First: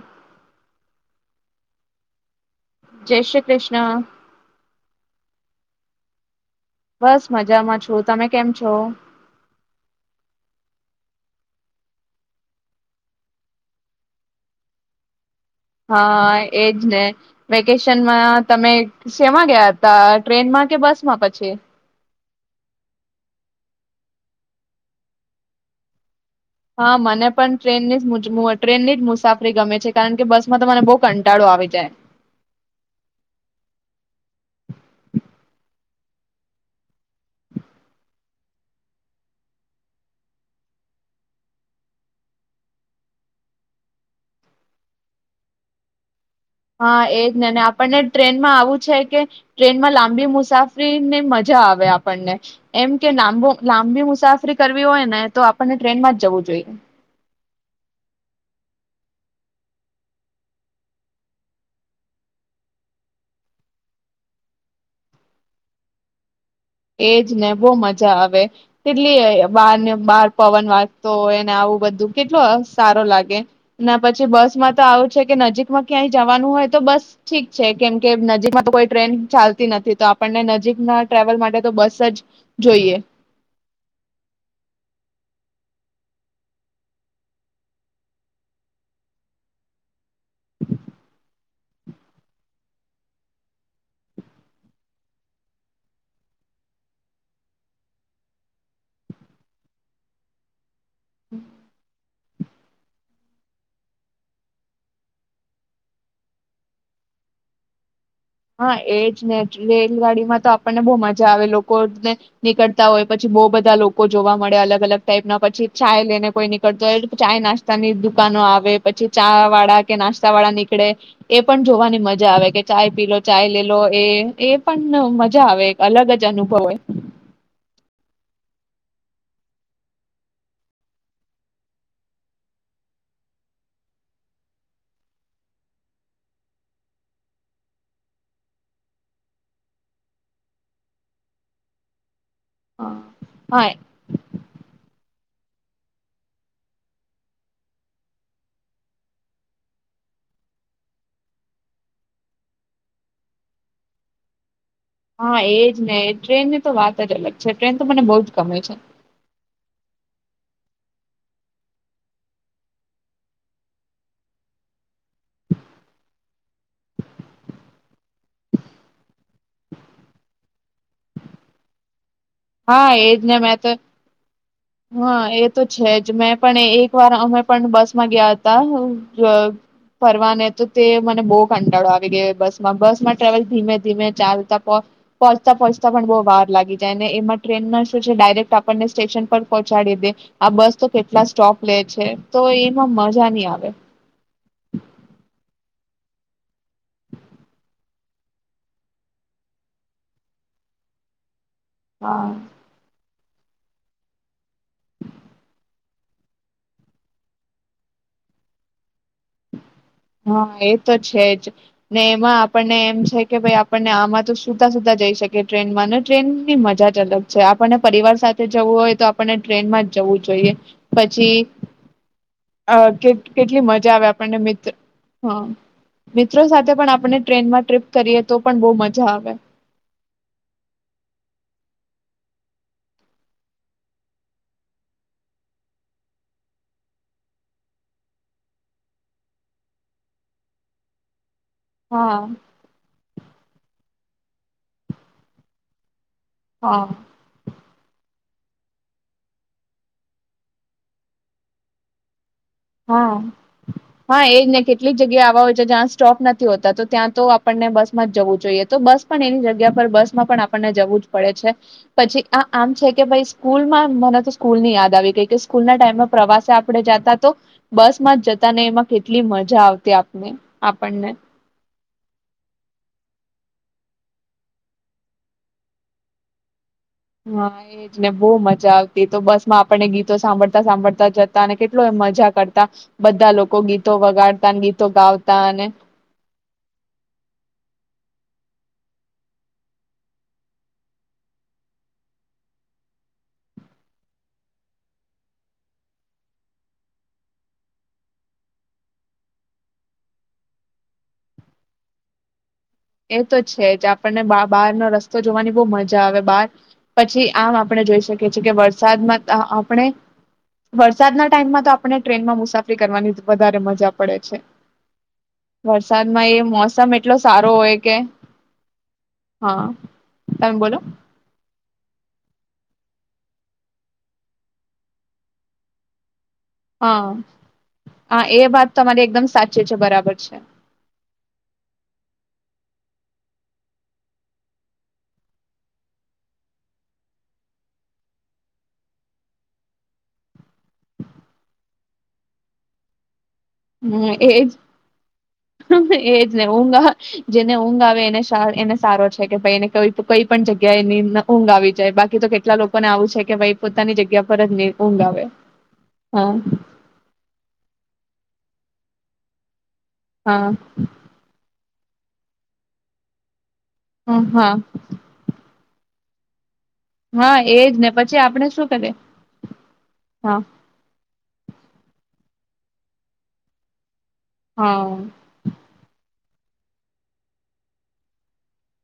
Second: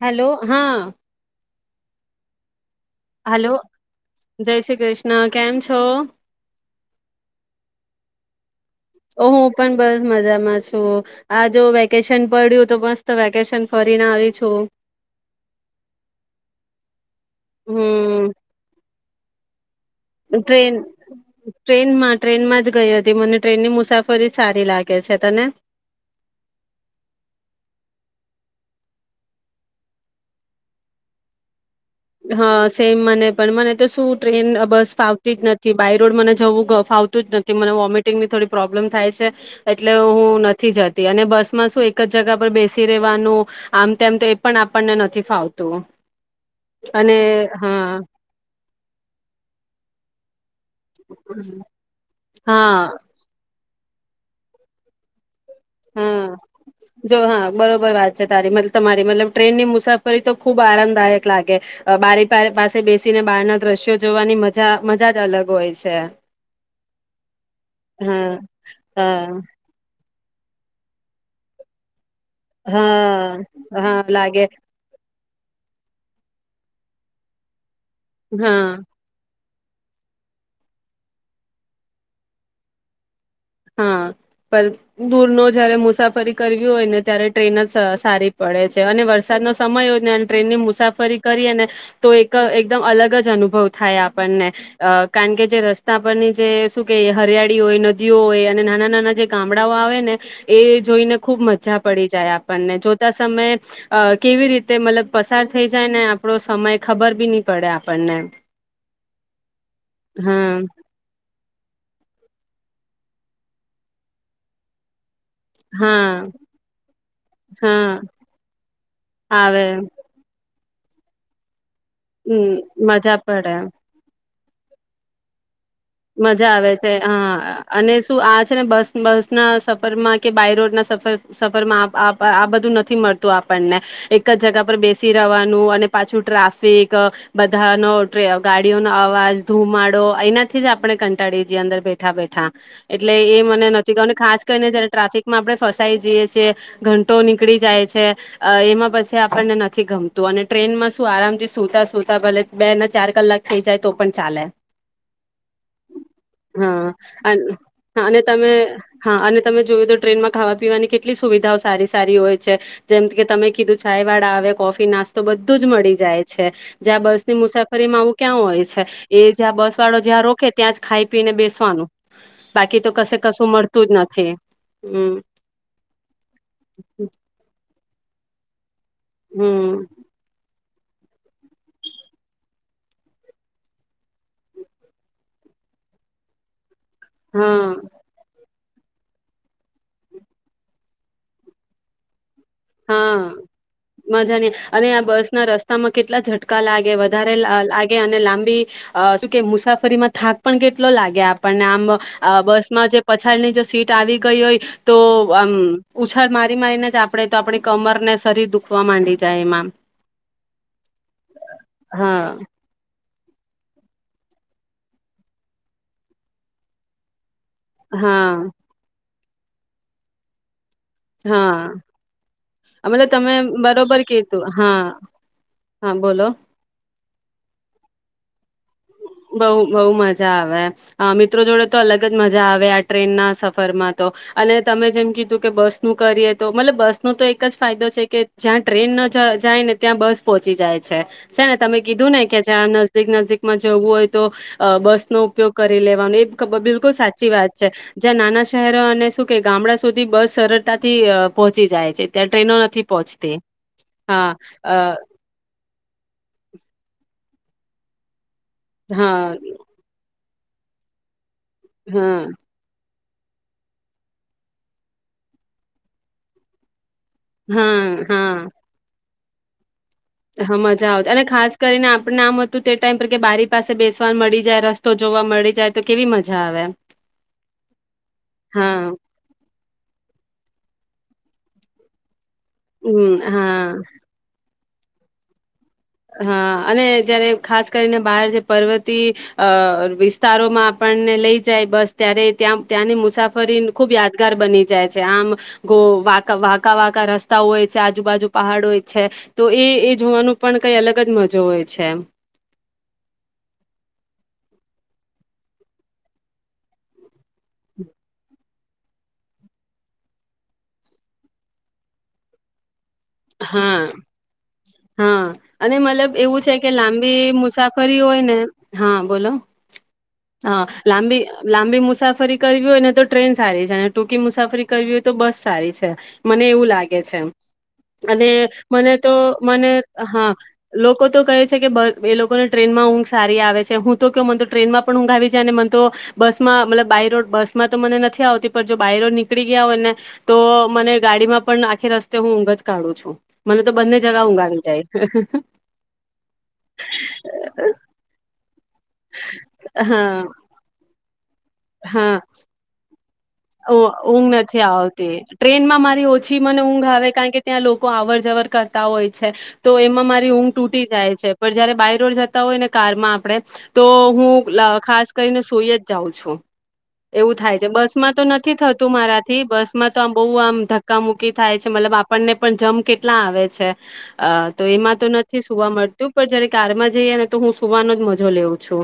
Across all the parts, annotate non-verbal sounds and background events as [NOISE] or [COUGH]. Hello, હા. જય Shri hello Krishna. જય શ્રી કૃષ્ણ કેમ છો? બસ મજામાં છુ. તમે કેમ છો? ઓ હું પણ બસ મજામાં છું. આ જો વેકેશન પડ્યું તો મસ્ત વેકેશન ફરીને આવી છું. હા, એ જ ને વેકેશનમાં તમે શેમા ગયાતા? ટ્રેન-ટ્રેનમાં ટ્રેનમાં જ ગઈ હતી. મને ટ્રેનની મુસાફ થોડી સારી લાગે છે તને? હા મને પણ ટ્રેનની જ ટ્રેનની જ મુજ મુસાફરી ગમે છે કારણ કે, બસ માં તો મને બહુ કંટાળો આવી જાય. હા સેમ મને પણ મને તો શું ટ્રેન અ બસ ફાવતી જ નથી બાય રોડ મને જવું ફાવતું જ નથી. મને વોમિટિંગની થોડી પ્રોબ્લેમ થાય છે એટલે હું નથી જતી અને બસમાં શું એક જ જગા પર બેસી રહેેવાનું આમ તેમ તો એ પણ આપણને નથી ફાવતું. હા અને એજ ને, ને આપણને હા ટ્રેનમાં આવું છે કે ટ્રેનમાં લાંબી મુસી સાફ [UNINTELLIGIBLE] ને મજા આવે આપણને હા એમ કે લાંબો લાંબી મુસાફરી કરવી હોય ને તો આપને ટ્રેનમાં જ હા જવું જોઈએ. જો હા બરોબર વાત છે તારી મ તમારી મતલબ ટ્રેનની મુસાફરી તો ખૂબ આરામદાયક લાગે. બારી પાહે પાસે બેસીને બહાર ના દ્રશ્યો જોવાની મજા મજા જ અલગ હોય છે. એજ ને બહુ મજા હા આવે હા કેટલી બાર ને બાર પવન વાગતો હોય ને આવું બધું કેટલો સારો હા લાગે હા ના પછી લાગે બસ માં તો આવું જ છે કે નજીકમાં ક્યાંય જાવાનું હોય તો બસ ઠીક છે. કેમ કે નજીકમાં હા તો કોઈ ટ્રેન ચાલ કે નથી તો આપણને નજીકમાં ટ્રાવેલ માટે તો બસ જ જોઈએ. હા પણ દૂરનો જયારે મુસાફરી કરવી હોય ને ત્યારે ટ્રેન જ સ સારી પડે છે અને વરસાદનો સમય હોય અને ટ્રેનની મુસાફરી કરીએ ને તો એક એકદમ અલગ જ અનુભવ થાય આપણને અ કારણ કે જે રસ્તા પરની જે શું કે હરિયાળી હોય નજીક હોય અને નાના નાના જે ગામડાઓ આવે ને એ જોઈને ખૂબ મજા પડી જાય આપણને જોતા સમય અ કેવી રીતે મતલબ પસાર થઈ જાય ને આપડો સમય ખબર બી ની પડે આપ હ એજ ને રેલગાડી માં તો હા આપણને બહુ મજા આવે લોક કોને નીકળતા હોય પછી બહુ બધા લોકો જોવા મળે અલગ અલગ ટાઇપના પછી ચાય હા લઈને કોઈ નીકળતો હોય ચાય નાસ્તાની હા દુકાનો આવે પછી ચા આવે વાળા કે નાસ્તાવાળા નીક પણે એ પણ જોવાની મજા આવે હમ કે ચાય મજા પીલો ચાય પડે લેલો એ એ એ પન મજા આવે. અલગ જ મજા અનુભવ આવે હોય છે હા અને શું આ છે ને બસ બસ ના સફરમાં કે બાય રોડ ના સફર સફરમાં આ આ આ બધું નથી મળતું આપણને એક જ જગા પર બેસી રવાનું અને પાછું ટ્રાફિક અ બધાનો ગાડીઓનો અવાજ ધુમાડો અહીંના થી જ આપણે કંટાળી જઈએ અંદર બેઠા બે ઠા એટલે એ હા મને નથી ગ અને ખાસ કરીને જયારે ટ્રાફિક માં આપણે ફસાઈ જઈએ છીએ. ઘંટો નીકળી જાય છે અ એમાં પછી આપણને નથી ગમતું અને ટ્રેનમાં શું આરામથી સુતા સુતા ભલે બે ના ચાર કલાક થઈ જાય તો પણ ચાલે. હ એજ ને ટ્રેન ની તો હા વાત જ અલગ અન છે. ટ્રેન તો મને બોજ ગમે છે. જોવે તો ટ્રેનમાં ખાવા પીવાની કેટલી સુવિધાઓ સારી સારી હોય છે. જેમ કે તમે કીધું ચાય વાળા આવે કોફી નાસ્તો બધું જ મળી જાય છે. જ્યાં બસની મુસાફરીમાં આવું ક્યાં હોય છે એ જ્યાં બસ વાળો જ્યાં રોકે ત્યાં જ ખાઈ પી ને બેસવાનું. બાકી હા તો એજ કશે ને કશું મેં તો મળતું જ નથી હ હમ એ તો છે જ મેં પણ એક વાર અમે પણ બસ માં ગયા તા [INAUDIBLE] ગ હમ ફરવાને તો તે મને બો કંટાળો આવી ગયો બસમાં બસ માં ટ્રાવેલ ધીમે ધીમે ચાલતા પોંચતા પોંચતા પણ બો વાર લાગી જાય ને હા ટ્રેનમાં શું છે ડાયરેક્ટ આપ આપણને સ્ટેશન પર પહોંચાડી દે આ બસ તો કેટલા સ્ટોપ લે છે. તો એમાં મજા હા નહી આવે મજાની અને આ બસ ના રસ સ્તામાં કેટલા ઝટકા લાગે વધારે લાગે અને લાંબી અ શું કે મુસાફરીમાં થાક પણ કેટલો લાગે આપ પણને આમ હા અ બસ માં જે પછી પછાળ ની જો સીટ આવી ગઈ હોય તો આમ ઉછાળ મારી મારીને જ આપણેે આપણી કમર ને શરીર દુખવા માંડી જાય એમાં હા એ તો છે જ ને હા એમાં આપણને એમ છે કે ભાઈ આપણને આમાં તો સુદા સુધા જઈ શકી ટ્રેનમાં ને ટ્રેન ની મજા જ અલગ આપણને પરિવાર હા સાથે જવું હોય તો આપને ટ્રેનમાં જવું જોઈએ. પછી હા અ મતલબ તમે કેટલી મજા બરોબર કીધું આવે. હા હા બોલો મિત્રો સાથે પણ આપણે ટ્રેનમાં ટ્રીપ કરીએ તો પણ બહુ મજા આવે બઉ બહુ મજા આવે મિત્રો જોડે તો અલગ જ મજા આવે આ ટ્રેન ના સફરમાં તો અને તમે જેમ કીધું કે બસ નું કરીએ તો મતલબ બસ નો તો એક જ ફાયદો છે કે જ્યાં ટ્રેન ન જાય ને ત્યાં બસ પોહોંચી જાય છે. છે ને તમે કીધું ને હા કે જે આ નજીદીક નજીદીક માં જવું હોય તો, બસ નો ઉપયોગ કરી લેવાનો એ હા બિલકુલ સાચી વાત છે. જ્યાં નાના શહેરો અને શું કે ગામડા સુધી બસ સરળતાથી પહોંચી જાય છે ત હા, હા એજ ને અ કેટલીક જગ્યા આવા હોય છે જ્યાં સ્ટોપ નથી હોતા તો ત્યાં તો આપણને બસ જવું જોઈએ તો બસ પણ હા એની જગ્યા પર બસ માં પણ આપ આપણને જવું જ પડે છે. હા પછી આ આમ છે કે ભાઈ સ્કૂલ માં મને તો સ્કૂલ ની યાદ આવી ગઈ કે સ્કૂલ ના ટાઈમમાં પ્રવાસે આપણે જતા તો, હા બસમાં હા જતા ને એમાં એટલી મજા આવતી. આપને હા મજા આપણને આવતી અને ખાસ કરીને આપણે આમ હતું તે ટાઈમ પર કે બારી પાસે બેસવા મળી જાય રસ્તો જોવા મળી જાય તો કેવી મજા આવે. હા એટને બહુ મજા હા આવતી તો બસ માં આપણને ગીતો સાંભળતા સાંભળતા જતા અને કેટલ મજા કરતા, હમ બધા લોકો હા ગીતો વગાડતા તો ગાવતા અને હા અને જયારે ખાસ કરીને બહાર જે પર્વતી, અ વિસ્તારોમાં આપણને લઈ જાય બસ ત્યારે ત્યાં ત્યાંની મુસાફરી ખુબ યાદગાર બની જાય છે, આમ વાકાવાકા રસ્તાઓ હોય છે આજુબાજુ પહાડો હોય છે, તો એ એ જોવાનું પણ કઈ અલગ જ મજો હોય છે એમ. એ તો છે જ આપણને બા બહારનો રસ્તો જોવાની બહુ મજા આવે, બાર પછી આમ આપણે જોઈ શકીએ છીએ કે વર્ષ વરસાદમાં તા આપણે વરસાદના ટાઈમમાં તો આપણે ટ્રેનમાં મુસા ફરી કરવાની વધારે હા મજા પડે છે. હા અને વરસાદમાં એ મોસમ એટલો સારો હોય કે રી હોયને હા બોલો હા તમે હા બોલો લાંબી લાંબી મુસાફરી કરવી હોય ને તો ટ્રેન સારી સે. અને ટૂંકી મુસાફરી કરવી હોય તો બસ સારી સે. મને એવું હા લાગે છે એમ. હા અને એ વાત મને તમારી તો એકદમ સાચી મને છે બરાબર હા છે લોકો તો કહે છે બ કે એ લોકોને ટ્રેન માં ઊંઘ સારી આવે છે. હું તો કેઉ મન તો ટ્રેનમાં પણ ઊંઘ આવી જાય અને મન તો બસ માં મતલબ બાય રોડ બસમાં તો મને નથી આવતી પણ જો બાયરોડ નીકળી ગયા હોય ને તો મને ગાડીમાં પણ આખી રસ્તે હું ઊંઘ જ કાઢું છું. મને તો બંને હમ્મ જગા ઊંઘ એજ, આવી એજ‌ ને ઊંઘ અહ જેને જાય ઊંઘ આવે એને સા એને સારો છે કે ભાઈ એને ક કઈ હા પણ જગ્યા નીન ઊંઘ આવી જાય બાકી હા તો કેટલા લોકો ને આવું છે કે ભાઈ ઊ પોતાની જગ્યા ઊંઘ પર જ નથી ની ઊંઘ આવતી, આવે ટ્રેનમાં મારી હા ઓછી મને ઊંઘ આવે કારણ કે ત્યાં લોકો આવર જવર કર તા હોય છે તો એમાં મારી હા ઊંઘ તૂટી જાય છે પણ જયારે બાય રોડ જતા હોય ને કારમાં આપડણે તો હા હું હા લ ખાસ કરીને સોઇજ જાઉ છુ. હા એજ ને પછી તો આપણે નથી શું કરીએ થતું મારાથી બસ માં તો આમ બહુ હા આમ ધક્કા મુુકી થાય છે. ને મતલબ આપણને પણ જમ કેટલા આવે છે. અ તો હા એમાં તો નથી સુવા મળતું. જયારે કારમાં જઈએ ને તો હું સુવાનો જ મજો લઉં છું.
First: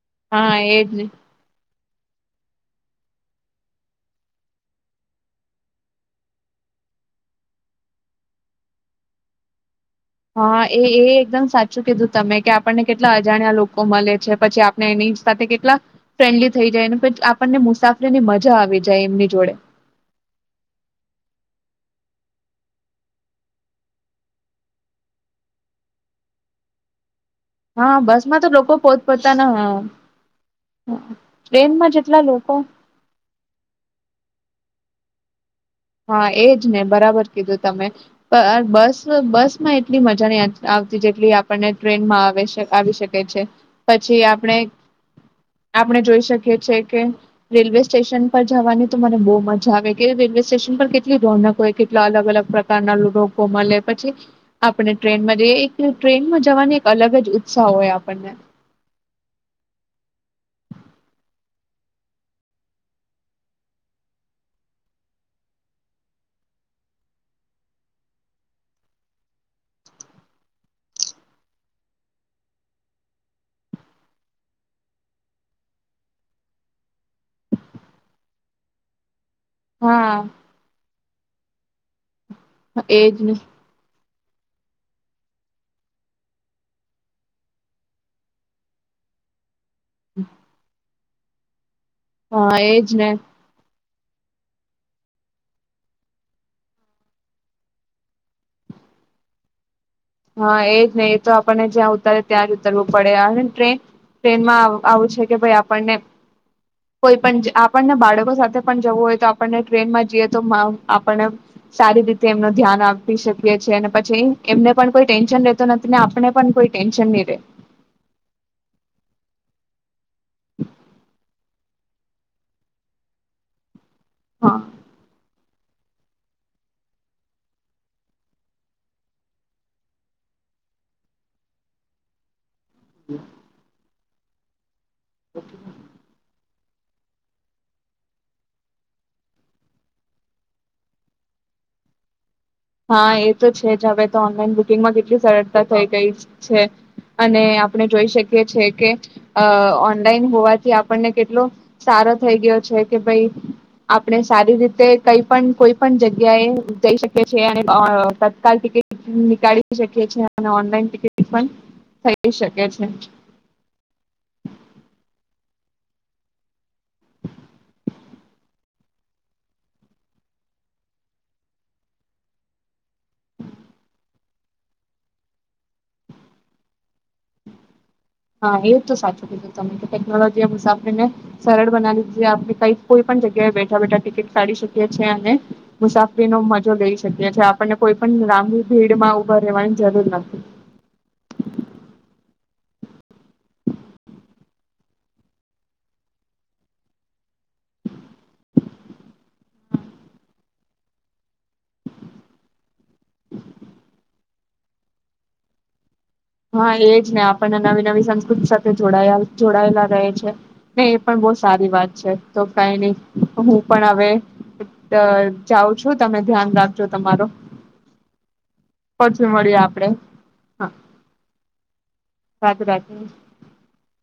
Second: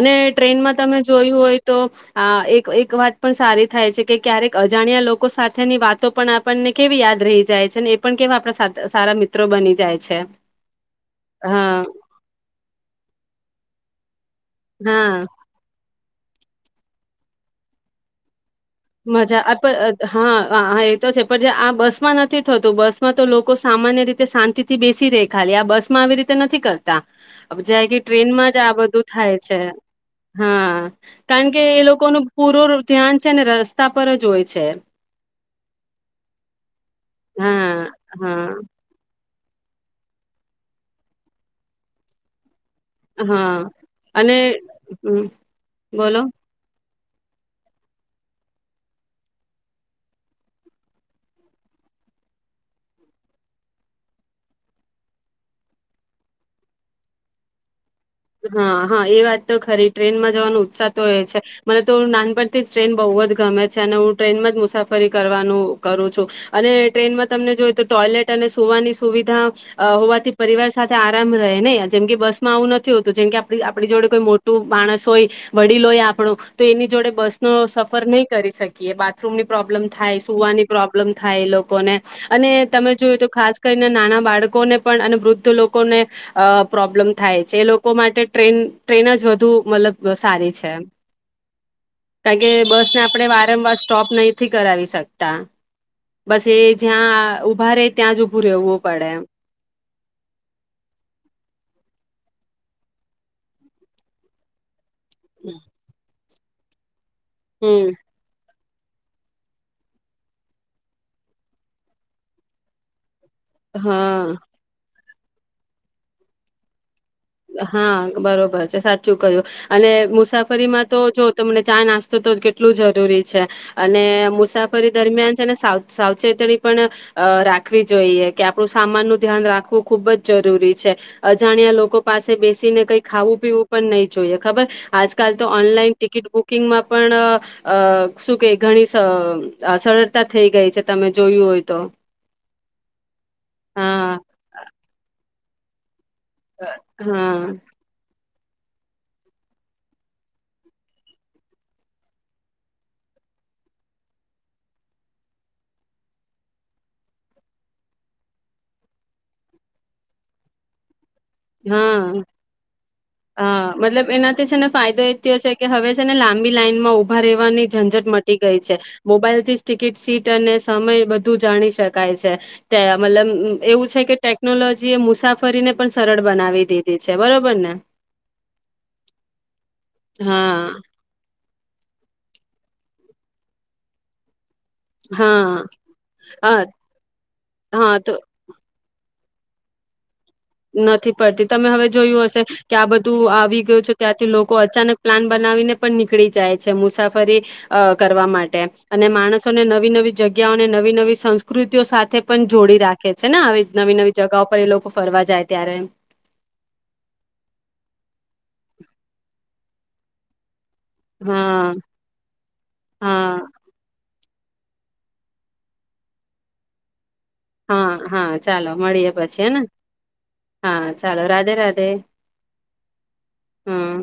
અને હા ટ્રેનમાં એજ તમે ને જોયું હોય તો અ એક એક વાત પણ સારી થાય છે કે ક્યારેક અજાણ્યા લોકો સાથેની વાતો પણ આપણને કેવી યાદ રહી જાય છે, ને એ પણ કેવા આપણા સારા મિત્રો બની જાય છે. હા એ એ એકદમ હા સાચું કીધું તમે કે આપણને કેટલા અજાણ્યા લોકો કો મલે છે. પછી આપણે એની હા. સાથે કેટલા ફ્રેન્ડલી થઈ જાય ને પણ આપણને મુસાફરી ની મજા આવી જાય એમની મજા જોડે. અ પર હ હ એ તો છે પણ જે આ બસ માં નથી થતું બસમાં તો લોકો સામાન્ય રીતે શાંતિથી બેસી રહે ખાલી આ બસમાં આવી રીતે નથી કરતા. જાય કે હા ટ્રેન બસમાં માં તો જ લોકો આ બધું થાય પોતપોતાના છે. હા હા કારણ કે એ ટ્રેનમાં લોકો ન જેટલા પૂરો ધ્યાન છે ને રસ જોય છે. હા એજ ને બરાબર કીધું તમે હા પ હા બસ બસ હા એટલી મજા નહીં આ આવતી જેટલી આપણને ટ્રેન માં આવે છે. આવી શકે છે હા પછી અને હમ આપણે-આપણે બોલો જોઈ શકીએ છે કે રેલવે સ્ટેશન પર જવાની તો મને બહુ મજા આવે કેવું રેલવે સ્ટેશન પર કેટલી રોનક હોય કેટલા અલગ અલગ પ્રકારના લો લોકો મલે પછી આપણે ટ્રેનમાં જઈએ એક દિવસ ટ્રેનમાં જવાની એક અલગ જ ઉત્સાહ હોય. આપણને હા-હા એ વાત તો ખરી ટ્રેનમાં જવાનો ઉત્સાહ તો એ છે મને તો નાનપણથી જ ટ્રેન બહુ જ ગમે છે અને હું ટ્રેનમાં જ મુસાફરી કરવાનું કરું છું અને ટ્રેનમાં તમને જોઈ તો ટોયલેટ અને સુવાની સુવિધા અહ હોવાથી પરિવાર સાથે આરામ રહે ને જેમ કે બસ માં આવું ન થયું જેમ કે આપ આપણી જોડે કોઈ મોટું માણસ હોય વડીલ હોય આપણો તો એની જોડે બસ નો સફર નહીં કરી શકીએ. બા થરૂમની પ્રોબ્લેમ થાય હા સુવાની પ્રોબ્મ પ્રોબ્લમ થાય એ લો કો ને અને તમે એજ જોયું તો ને ખાસ કરીને નાના બાળકોને પણ અને વૃદ્ધ લોકોને અહ પ્રોબ્લેમ થાય છે. એ લોક લોકો માટે ટ્રેન-ટ્રેન જ વધુ મલબ સારી છે એમ. કારણ કે હા એજ બસ ને આપણે વારંવાર સ્ટોપ નહીંથી કરાવી શકતા બસ એ જ્યાં ઊભા રે ત્યાં જ ઊભું રહેવું પડે એમ. હા એજ નહીં તો આપણને જ્યાં ઉતારે ત્યાં જ ઉતરવું પડે અને ટ્રેન-ટ્રેનમાં. આવું છે કે ભાઈ આપણને કોઈ પણ જ આપણને હમ બાળકો સાથે પણ જવું હોય તો આપણને ટ્રેનમાં જઈએ તો આપણને સારી રીતે એમનું ધ્યાન આપ પી શકીએ છીએ અને હા પછી એમને કોઈ ટેન્શન રહેતો નથી ને આપણને પણ કોઈ ટેન્શન ર હા બરોબર છે સાચું કહ્યું. અને મુસાફરીમાં તો જો તમને ચા નાસ્તો તો કેટલું જરૂરી છે. અને હા મુસાફરી દરમિયાન છેને સાવ સાવચેતણી પણ અહ રાખવી જોઈએ કે આપણું સામાન નું ધ્યાન રાખવું ખુબ જ જરૂરી છે. અજાણ્યા લોકો પાસે બેસ સીને કંઈ ખાવું પીવું પણ નહીં. જોઈએ ખબર આજકાલ તો ઓનલાઈન ટિકિટ બુક કિંગમાં પણ અહ શું કેય ઘણી સ અહ સરળતા થઈ ગઈ છે તમે જોયું હોય તો. હા એ તો છે જ હવે હા તો ઓનલાઈન બુકિંગમાં કેટલી સરળ તા થઈ ગઈ. છે અને હા આપણે જોઈ શકીએ કે ઓનલાઈન હોવાથી આપણને કેટલો સારો થઈ ગયો છે કે ભાઈ આપણે સારી રીતે કઈ પણ કોઈ પણ જગ્યા એ જઈ શકીએ છે તત્કાલ ટિકિટ નીકળી શકી છે અને ઓનલાઈન ટિકિટ પણ હા થઈ શકે છે હા મતલબ એનાથી છે ને ફાયદો એ થયોશે કે હવે છે ને લાંબી લાઈનમાં ઉભા રહેવાની ઝંઝટ મટી ગઈ છે મોબાઈલ થી જ ટિકિટ સીટ અને સમય બધું જાણી શકાય છે મતલબ એવું છે કે ટેકનોલોજી એ મુસાફરીને પણ સરળ બનાવી દીધ હા એવું તો સાચું કીધું તમે ટેકનોલોજી એ હા મુસાફ ને સરળ બનાવી છે આપણે કઈક કોઈ પણ જગ્યાએ બેઠા બેઠા ટિકિટ કાઢી શકીએ અને હા મુસાફરીનો હા મજો લઈ શકીએી આપને હા કોઈ તો પણ લાબી ભીડ માં બવા જરૂર નથી. નથી પડતી તમે હવે જોયું હશે કે આ બધું આવી ગયું છો ત્યાંથી લોકો અચાનક પ્લાન બનાવીને પણ નીકળી જાય છે મુસાફરી અ કરવા માટે અને માણસોને નવી નવી જગ્યાઓને નવી નવી સંસ્કૃતિઓ સાથે પણ જોડી રાખે. છે ને આવી નવી નવી જગાઓ. એ લોકો ફરવા. જાય ત્યારે હા એજ ને આપણને નવી નવી સંસ્કૃતિ સાથે જોડ જોડાયે રહે છે. એ પણ બહુ સારી હા વાત છે તો કઈ હા નહી હું પણ હવે જાવ છું તમે ધ્યાન રાખજો તમારો હા હા ચાલો મળીએ પછી મળીએ હેને આપડે હા ચાલો રા રાઘે રાધે રાધે રાધે હમ